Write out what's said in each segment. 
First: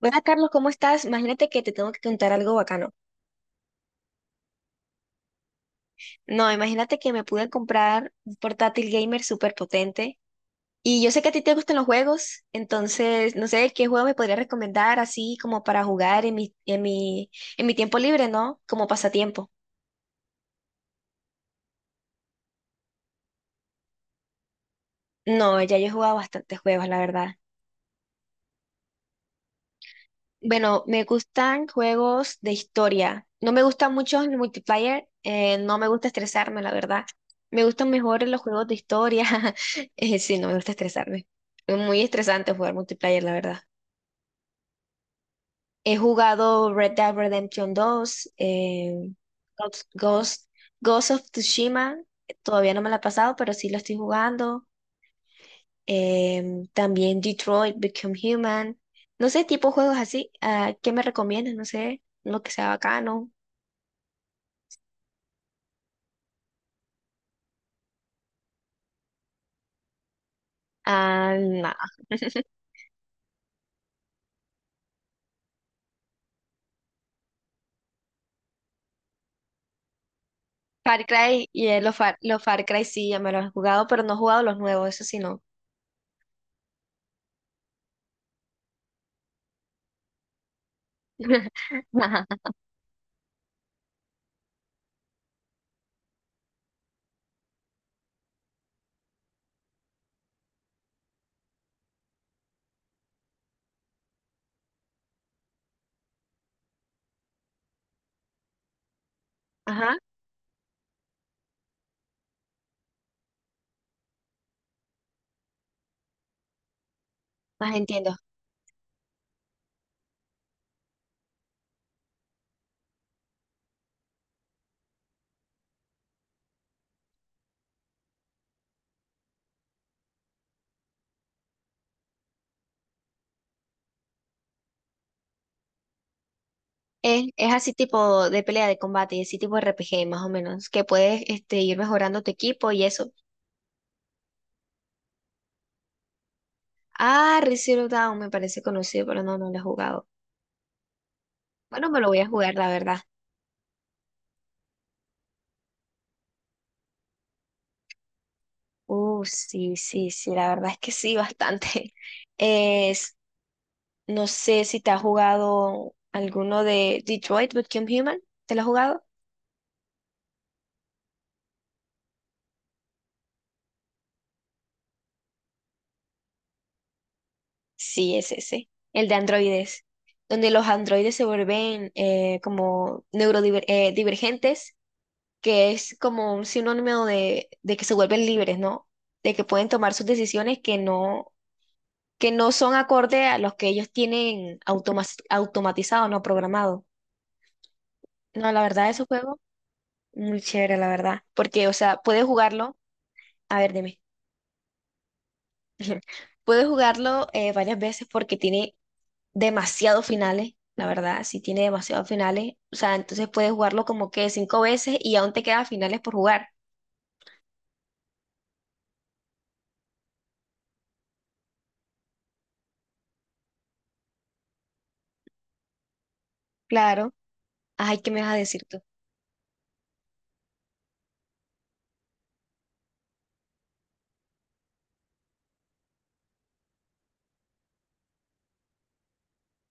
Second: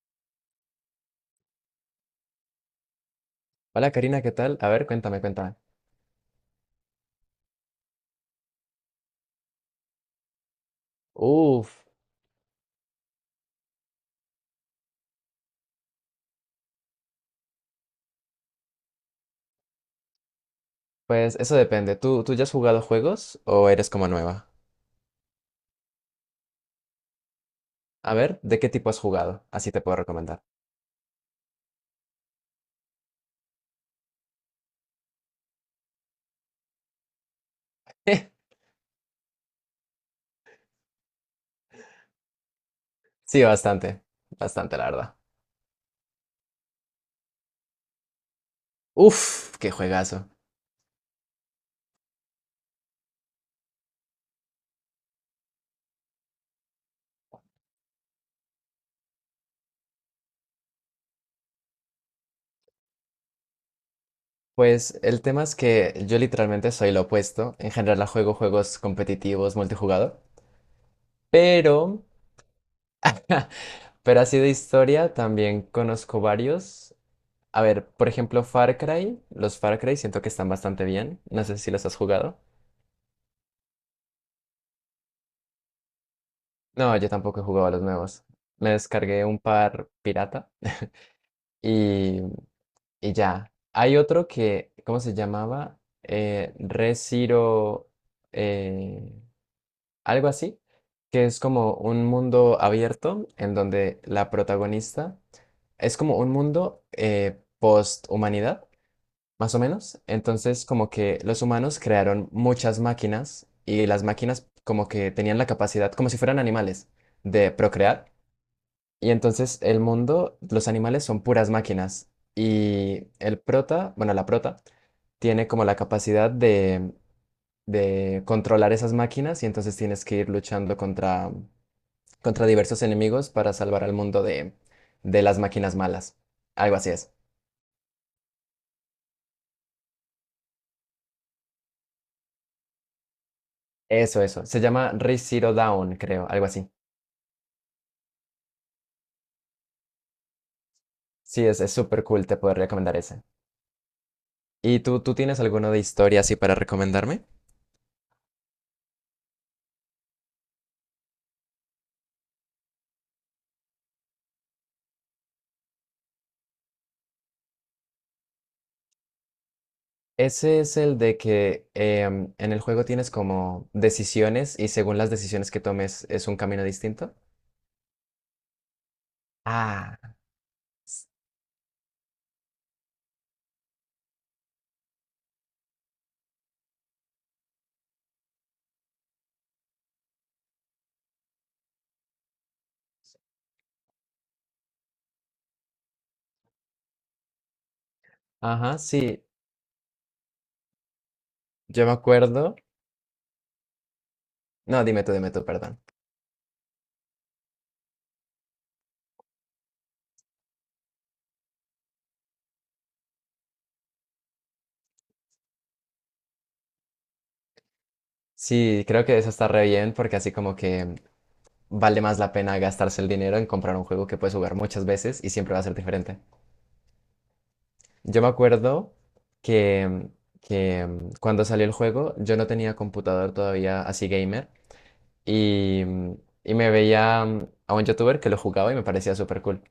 Hola Carlos, ¿cómo estás? Imagínate que te tengo que contar algo bacano. Hola Karina, ¿qué tal? A ver, cuéntame, cuéntame. No, imagínate que me pude comprar un portátil gamer súper potente. Y yo sé que a ti te gustan Uf, los juegos, entonces no sé qué juego me podrías recomendar así como para jugar en mi tiempo libre, ¿no? Como pasatiempo. pues eso depende. ¿Tú ya has jugado juegos o eres como nueva? No, ya yo he jugado bastantes juegos, la verdad. A ver, ¿de qué tipo has jugado? Así te puedo recomendar. Bueno, me gustan juegos de historia. No me gusta mucho el multiplayer, no me gusta estresarme, la verdad. Me gustan mejor los juegos de historia. Sí, no me gusta estresarme. Es muy estresante jugar multiplayer, la Sí, verdad. bastante, bastante, la verdad. He jugado Red Dead Redemption 2, Uf, qué Ghost, juegazo. Ghost, Ghost of Tsushima. Todavía no me la he pasado, pero sí lo estoy jugando. También Detroit, Become Human. No sé, tipo juegos así. Ah, ¿qué me recomiendas? No sé, lo que sea bacano. Pues el tema es que yo literalmente soy lo opuesto. En general, la juego juegos competitivos, multijugador. Ah, nada. Pero, pero así de historia también conozco varios. A ver, por ejemplo, Far Cry. Los Far Cry siento que están bastante Far bien. No Cry sé y si los has jugado. los Far Cry sí, ya me los he jugado, pero no he jugado los nuevos, eso sí no. No, yo tampoco he jugado a los nuevos. Me descargué un par pirata y, y ya. Hay otro que, ¿cómo se llamaba? Re eh, Algo así, que es como un mundo abierto en donde la protagonista es como un mundo post-humanidad, más o Ajá, menos. Entonces, como que los humanos crearon muchas máquinas y las máquinas como que tenían la capacidad, como si fueran animales, de más procrear. entiendo. Y entonces el mundo, los animales son puras máquinas. Y el prota, bueno, la prota, tiene como la capacidad de controlar esas máquinas y entonces tienes que ir luchando contra, contra diversos enemigos para salvar al mundo de las máquinas malas. Algo así es. Es así tipo de pelea de combate y así tipo RPG más o menos, que puedes ir mejorando tu equipo y eso. Eso, eso. Se llama Re Zero Dawn, creo, algo así. Ah, Re Zero Dawn me parece conocido, pero no, no lo he jugado. Sí, es Bueno, me súper lo voy a cool, te jugar, puedo la recomendar verdad. ese. ¿Y tú tienes alguno de historia así para recomendarme? Sí, sí, sí, la verdad es que sí, bastante. Es, no sé si te has jugado alguno de Detroit Become Human, ¿te lo has jugado? Ese es el de que en el juego tienes como decisiones y según las decisiones que tomes es un camino distinto. Sí, es ese, el de androides, Ah, donde los androides se vuelven como neurodivergentes, que es como un sinónimo de que se vuelven libres, ¿no? De que pueden tomar sus decisiones que no son acorde a los que ellos tienen automatizado, no programado. No, la ajá, verdad, esos sí, juegos. Muy chévere, la verdad. Porque, o yo me sea, puedes acuerdo. jugarlo. A ver, dime. No, dime tú, perdón. Puedes jugarlo varias veces porque tiene demasiados finales, la verdad. Sí, tiene demasiados finales. O sea, entonces puedes jugarlo como que cinco veces y aún te quedan finales por jugar. Sí, creo que eso está re bien porque así como que vale más la pena gastarse el dinero en comprar un juego que puedes jugar muchas veces y siempre va a ser diferente. Claro. Ay, ¿qué me Yo me vas a decir tú? acuerdo que, que cuando salió el juego yo no tenía computador todavía así gamer. Y, y me veía a un youtuber que lo jugaba y me parecía súper cool.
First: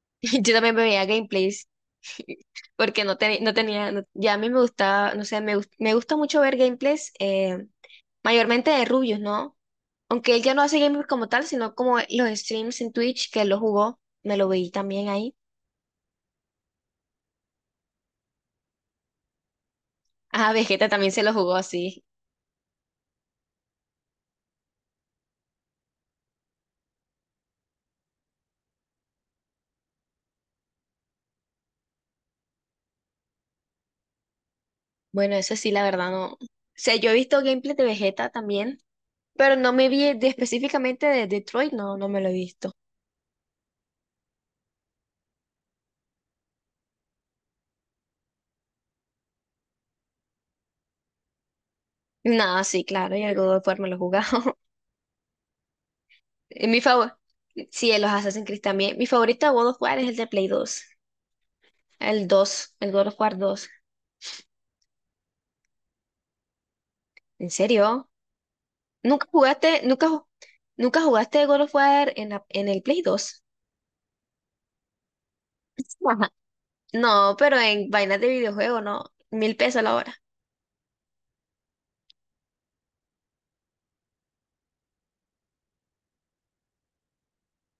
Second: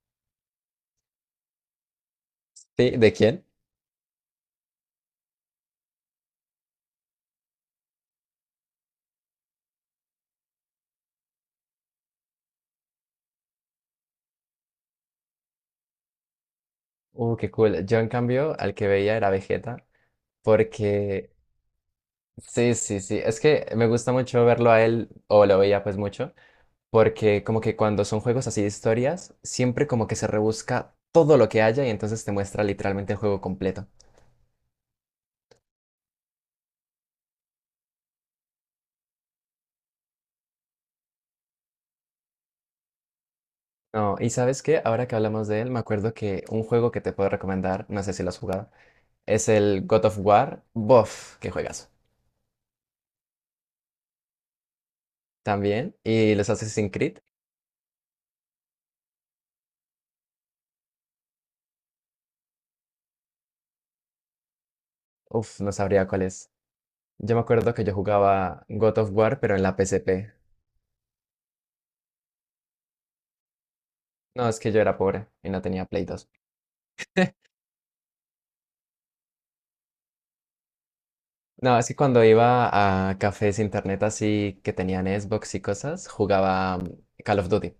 Yo también me veía gameplays. ¿Sí? Porque ¿De no, quién? no tenía. Ya a mí me gustaba, no sé, me gusta mucho ver gameplays. Mayormente de rubios, ¿no? Aunque él ya no hace gaming como tal, sino como los streams en Twitch que él lo jugó. Me lo vi también ahí. Qué cool. Yo en cambio al que veía era Vegeta Ah, Vegeta también se porque lo jugó así. sí, sí, sí. Es que me gusta mucho verlo a él o lo veía pues mucho porque como que cuando son juegos así de historias siempre como que se rebusca todo lo que haya y entonces te muestra literalmente el juego completo. Bueno, eso sí, la verdad no. O sea, yo he visto gameplay de Vegeta también, pero no me vi específicamente de Detroit, no, no me lo he visto. No, y sabes qué, ahora que hablamos de él, me acuerdo que un juego que te puedo recomendar, no sé si lo has jugado, es el God of War. Bof, qué juegas. Nada, sí, claro, y el God of War me lo he jugado. También. Y los Y mi Assassin's favor. Creed. Sí, los Assassin's Creed también. Mi favorito de God of War es el de Play 2. El God of War dos. Uff, no sabría cuál es. Yo me ¿En acuerdo que yo serio? jugaba God of ¿Nunca War, pero en la jugaste, nunca, ju- PSP. nunca jugaste God of War en el Play 2? No, es que yo era pobre y no tenía Play 2. Ajá. No, pero en vainas de videojuego, no. 1.000 pesos la hora. No, es que cuando iba a cafés internet así que tenían Xbox y cosas, jugaba Call of Duty.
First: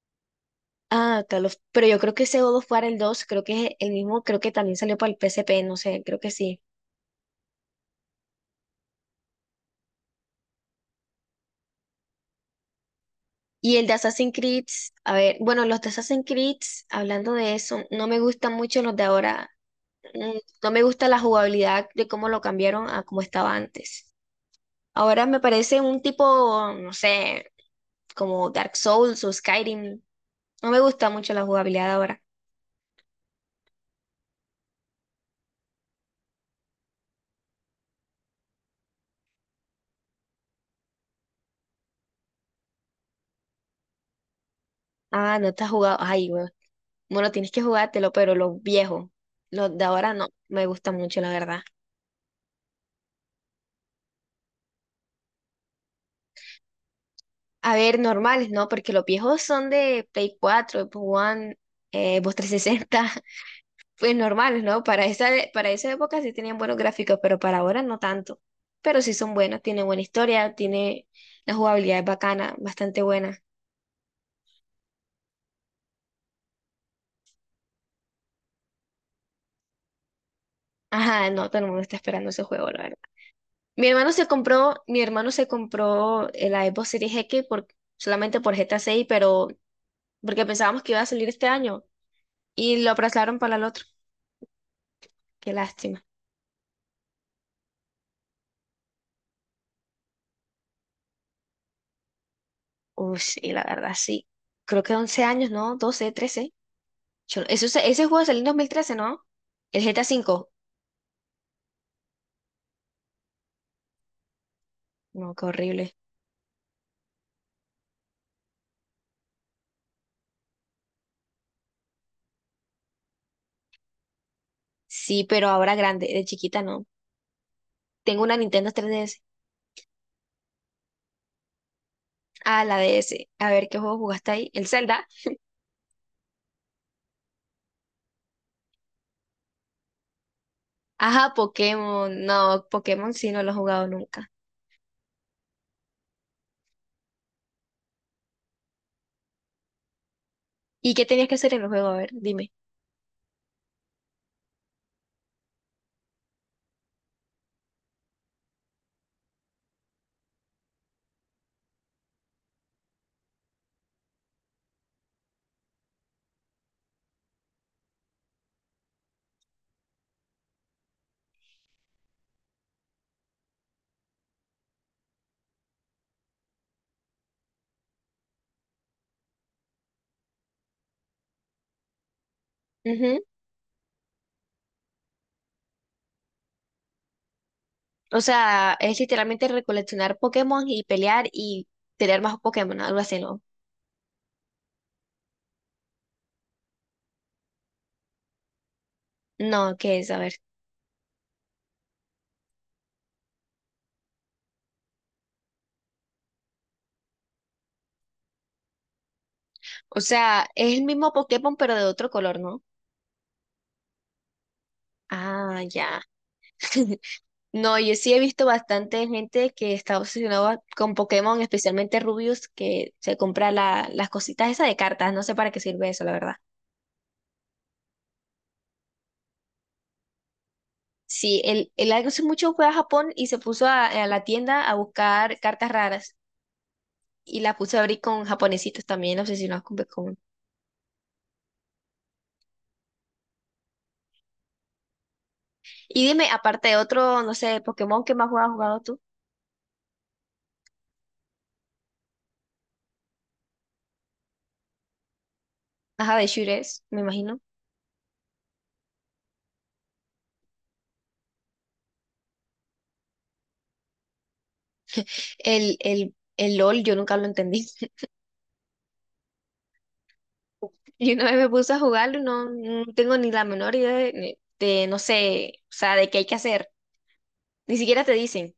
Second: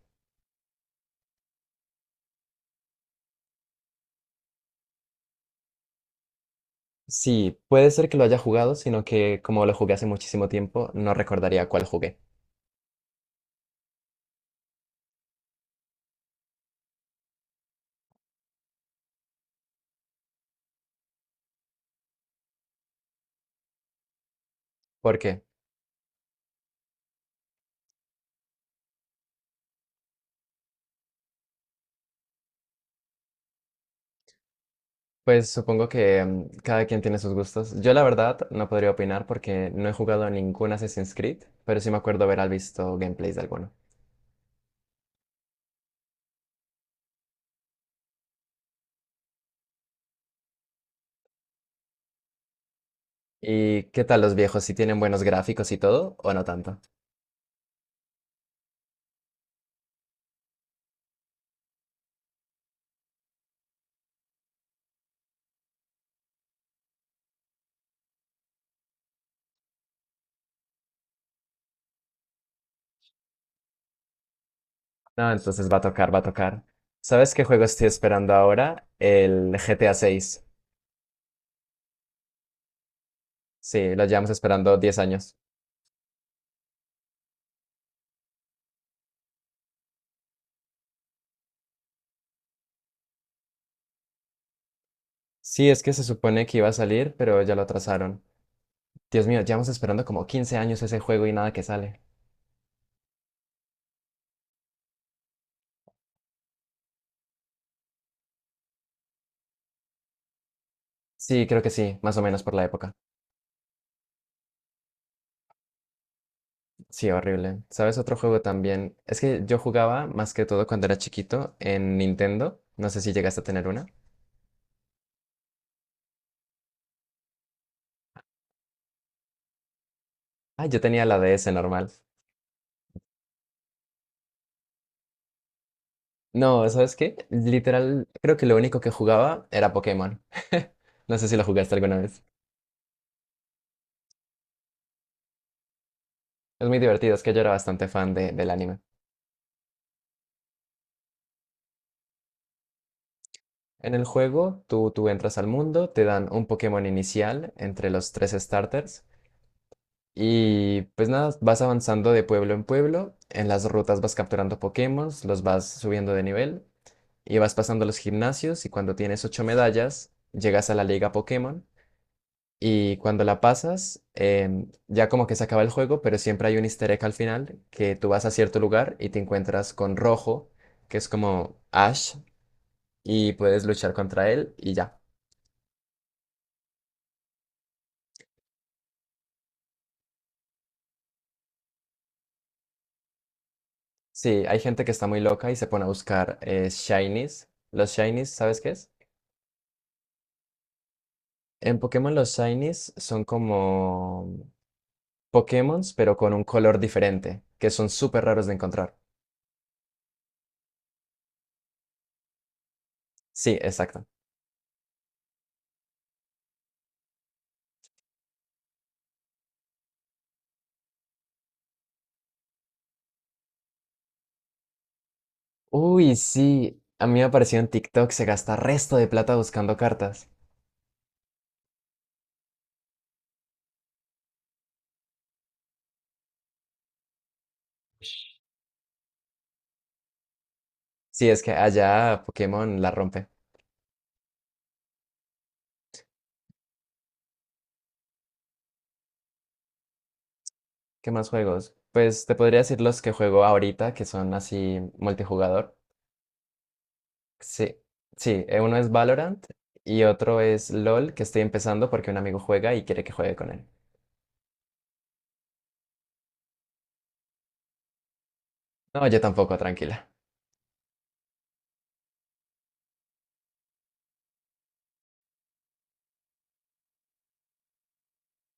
Ah, pero yo creo que ese God of War, el 2 creo que es el mismo, creo que también salió para el PSP, no sé, creo que sí. Sí, puede ser que lo haya jugado, sino que como lo jugué hace muchísimo tiempo, no recordaría cuál jugué. Y el de Assassin's Creed, a ver, bueno, los de Assassin's Creed, hablando de eso, no me gustan mucho los de ahora. Mm, No me gusta la jugabilidad de cómo lo cambiaron a como estaba antes. ¿Por Ahora me qué? parece un tipo, no sé, como Dark Souls o Skyrim. No me gusta mucho la jugabilidad ahora. Pues supongo que cada quien tiene sus gustos. Yo la verdad no podría opinar porque no he jugado a ningún Assassin's Creed, pero sí me acuerdo haber visto gameplays de alguno. Ah, no te has jugado. Ay, bueno, tienes que jugártelo, pero los viejos, los de ahora no, me gustan mucho, la verdad. ¿Y qué tal los viejos? ¿Si tienen buenos gráficos y todo o no tanto? A ver, normales, ¿no? Porque los viejos son de Play 4, Xbox One, Xbox 360, pues normales, ¿no? Para esa época sí tenían buenos gráficos, pero para ahora no tanto. Pero sí son buenos, tiene buena historia, tiene la jugabilidad es bacana, bastante buena. No, entonces va a tocar, va a tocar. ¿Sabes qué juego estoy esperando ahora? El GTA 6. Ajá, no, todo el mundo está esperando ese juego, la verdad. Mi Sí, lo hermano se llevamos esperando compró, 10 mi hermano años. se compró la Xbox Series X solamente por GTA 6, pero porque pensábamos que iba a salir este año y lo aplazaron para el otro. Qué Sí, es que se lástima. supone que iba a salir, pero ya lo atrasaron. Dios mío, llevamos esperando como 15 años ese juego y nada que sale. Uy, sí, la verdad, sí. Creo que 11 años, ¿no? 12, 13. Yo no- eso, se- ese juego salió en 2013, ¿no? El GTA 5. Sí, creo que sí, más o menos por la época. No, qué horrible. Sí, horrible. ¿Sabes otro juego también? Es que yo jugaba más que todo cuando era chiquito en Nintendo. No sé si llegaste a tener una. Sí, pero ahora grande, de chiquita, ¿no? Tengo una Nintendo 3DS. Ah, yo tenía la DS normal. Ah, la DS. A ver, ¿qué juego jugaste ahí? ¿El Zelda? No, ¿sabes qué? Literal, creo que lo único que jugaba era Pokémon. No sé Ajá, si lo jugaste alguna Pokémon. vez. No, Pokémon sí no lo he jugado nunca. Es muy divertido, es que yo era bastante fan de- del anime. ¿Y qué tenías que hacer en el juego? A ver, dime. En el juego, tú entras al mundo, te dan un Pokémon inicial entre los tres starters. Y pues nada, vas avanzando de pueblo en pueblo, en las rutas vas capturando Pokémon, los vas subiendo de nivel y vas pasando los gimnasios y cuando tienes 8 medallas, llegas a la Liga Pokémon y cuando la pasas, ya como que se acaba el juego, pero siempre hay un easter egg al final que tú vas a cierto lugar y te encuentras con Rojo, que es como Ash, y puedes luchar contra él y ya. O sea, es literalmente recoleccionar Pokémon y pelear y tener más Pokémon, algo así, ¿no? Sí, hay gente que está muy loca y se pone a buscar Shinies. ¿Los Shinies, sabes qué es? No, ¿qué es? A ver. En Pokémon los Shinies son como Pokémons, pero con un color diferente, que son súper raros de encontrar. O sea, es el mismo Pokémon pero de otro color, ¿no? Sí, exacto. Ah, ya. No, yo sí he visto bastante gente que está obsesionada con Pokémon, especialmente Rubius, que se compra las cositas esas de cartas. No sé para qué sirve eso, la Uy, verdad. sí. A mí me apareció en TikTok, se gasta resto de plata buscando cartas. Sí, él hace mucho fue a Japón y se puso a la tienda a buscar cartas raras y las puso a abrir con japonesitos también obsesionados con Pokémon. Sí, es que allá Pokémon la rompe. Y dime, aparte de otro, no sé, Pokémon, ¿qué más juegas has jugado tú? ¿Qué más juegos? Pues te podría decir los que juego ahorita, que son así multijugador. Ajá, de shooters, me imagino. Sí, sí, uno es Valorant y otro es LOL, que estoy empezando porque un amigo juega y quiere que juegue con él. El LOL, yo nunca lo entendí. No, yo tampoco, tranquila. Y una vez me puse a jugarlo y no, no tengo ni la menor idea no sé, o sea, de qué hay que hacer. Ni siquiera te dicen.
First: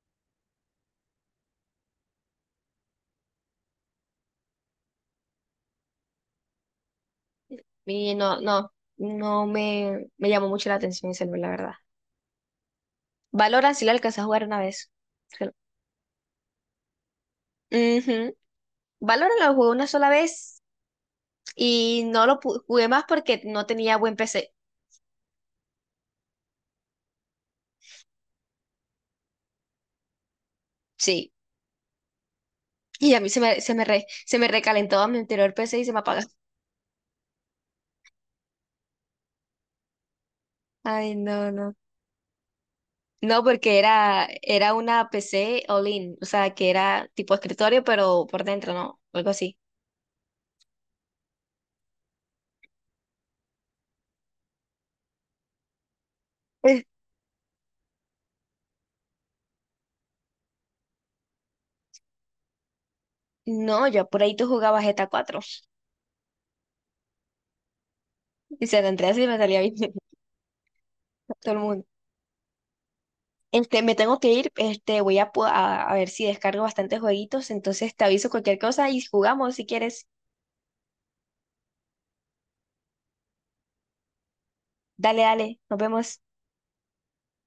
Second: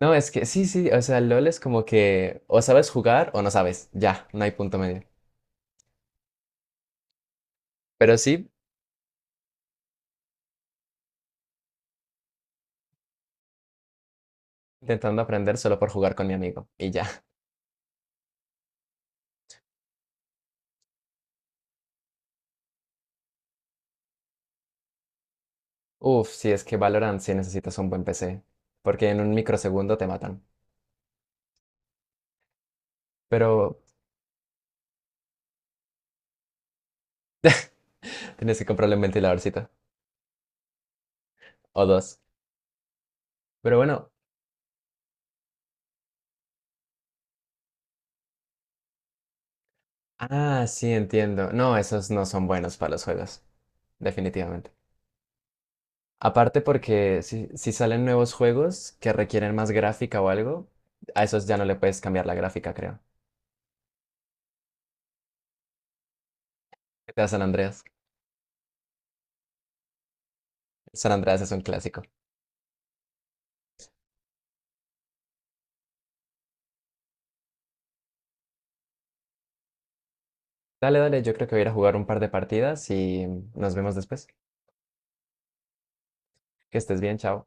No, es que sí, sí, o sea, LOL es como que o sabes jugar o no sabes, ya, no hay punto medio. Y Pero no, sí, no, no me llamó mucho la atención ese LOL, la verdad. Valorant sí lo alcancé a jugar una vez. intentando Creo. aprender solo por jugar con mi amigo y ya. Ujú. Valorant lo jugué una sola vez y no jugué más porque no tenía buen PC. Uf, sí, es que Valorant sí necesitas un buen PC, porque en un microsegundo te matan. Sí. Y a mí Pero se me recalentó a mi anterior PC y se me apagó. tienes que comprarle un ventiladorcito Ay, no, no. o dos. No, Pero porque bueno, era una PC all-in, o sea, que era tipo escritorio, pero por dentro, ¿no? Algo así. ah, sí, entiendo. No, esos no son buenos para los juegos, definitivamente. Aparte Eh, porque si salen nuevos juegos que requieren más gráfica o algo, a esos ya no le puedes cambiar la gráfica, creo. No, yo por ahí tú jugabas GTA 4. GTA San Andreas. Y se la entré así y me salía bien. San Andreas es Todo el un mundo. clásico. Me tengo que ir, voy a ver si descargo bastantes jueguitos, entonces te aviso cualquier cosa y jugamos si quieres. Dale, dale, yo creo que voy a ir a jugar un par de partidas y nos vemos después. Dale, dale, nos vemos. Que estés bien, chao.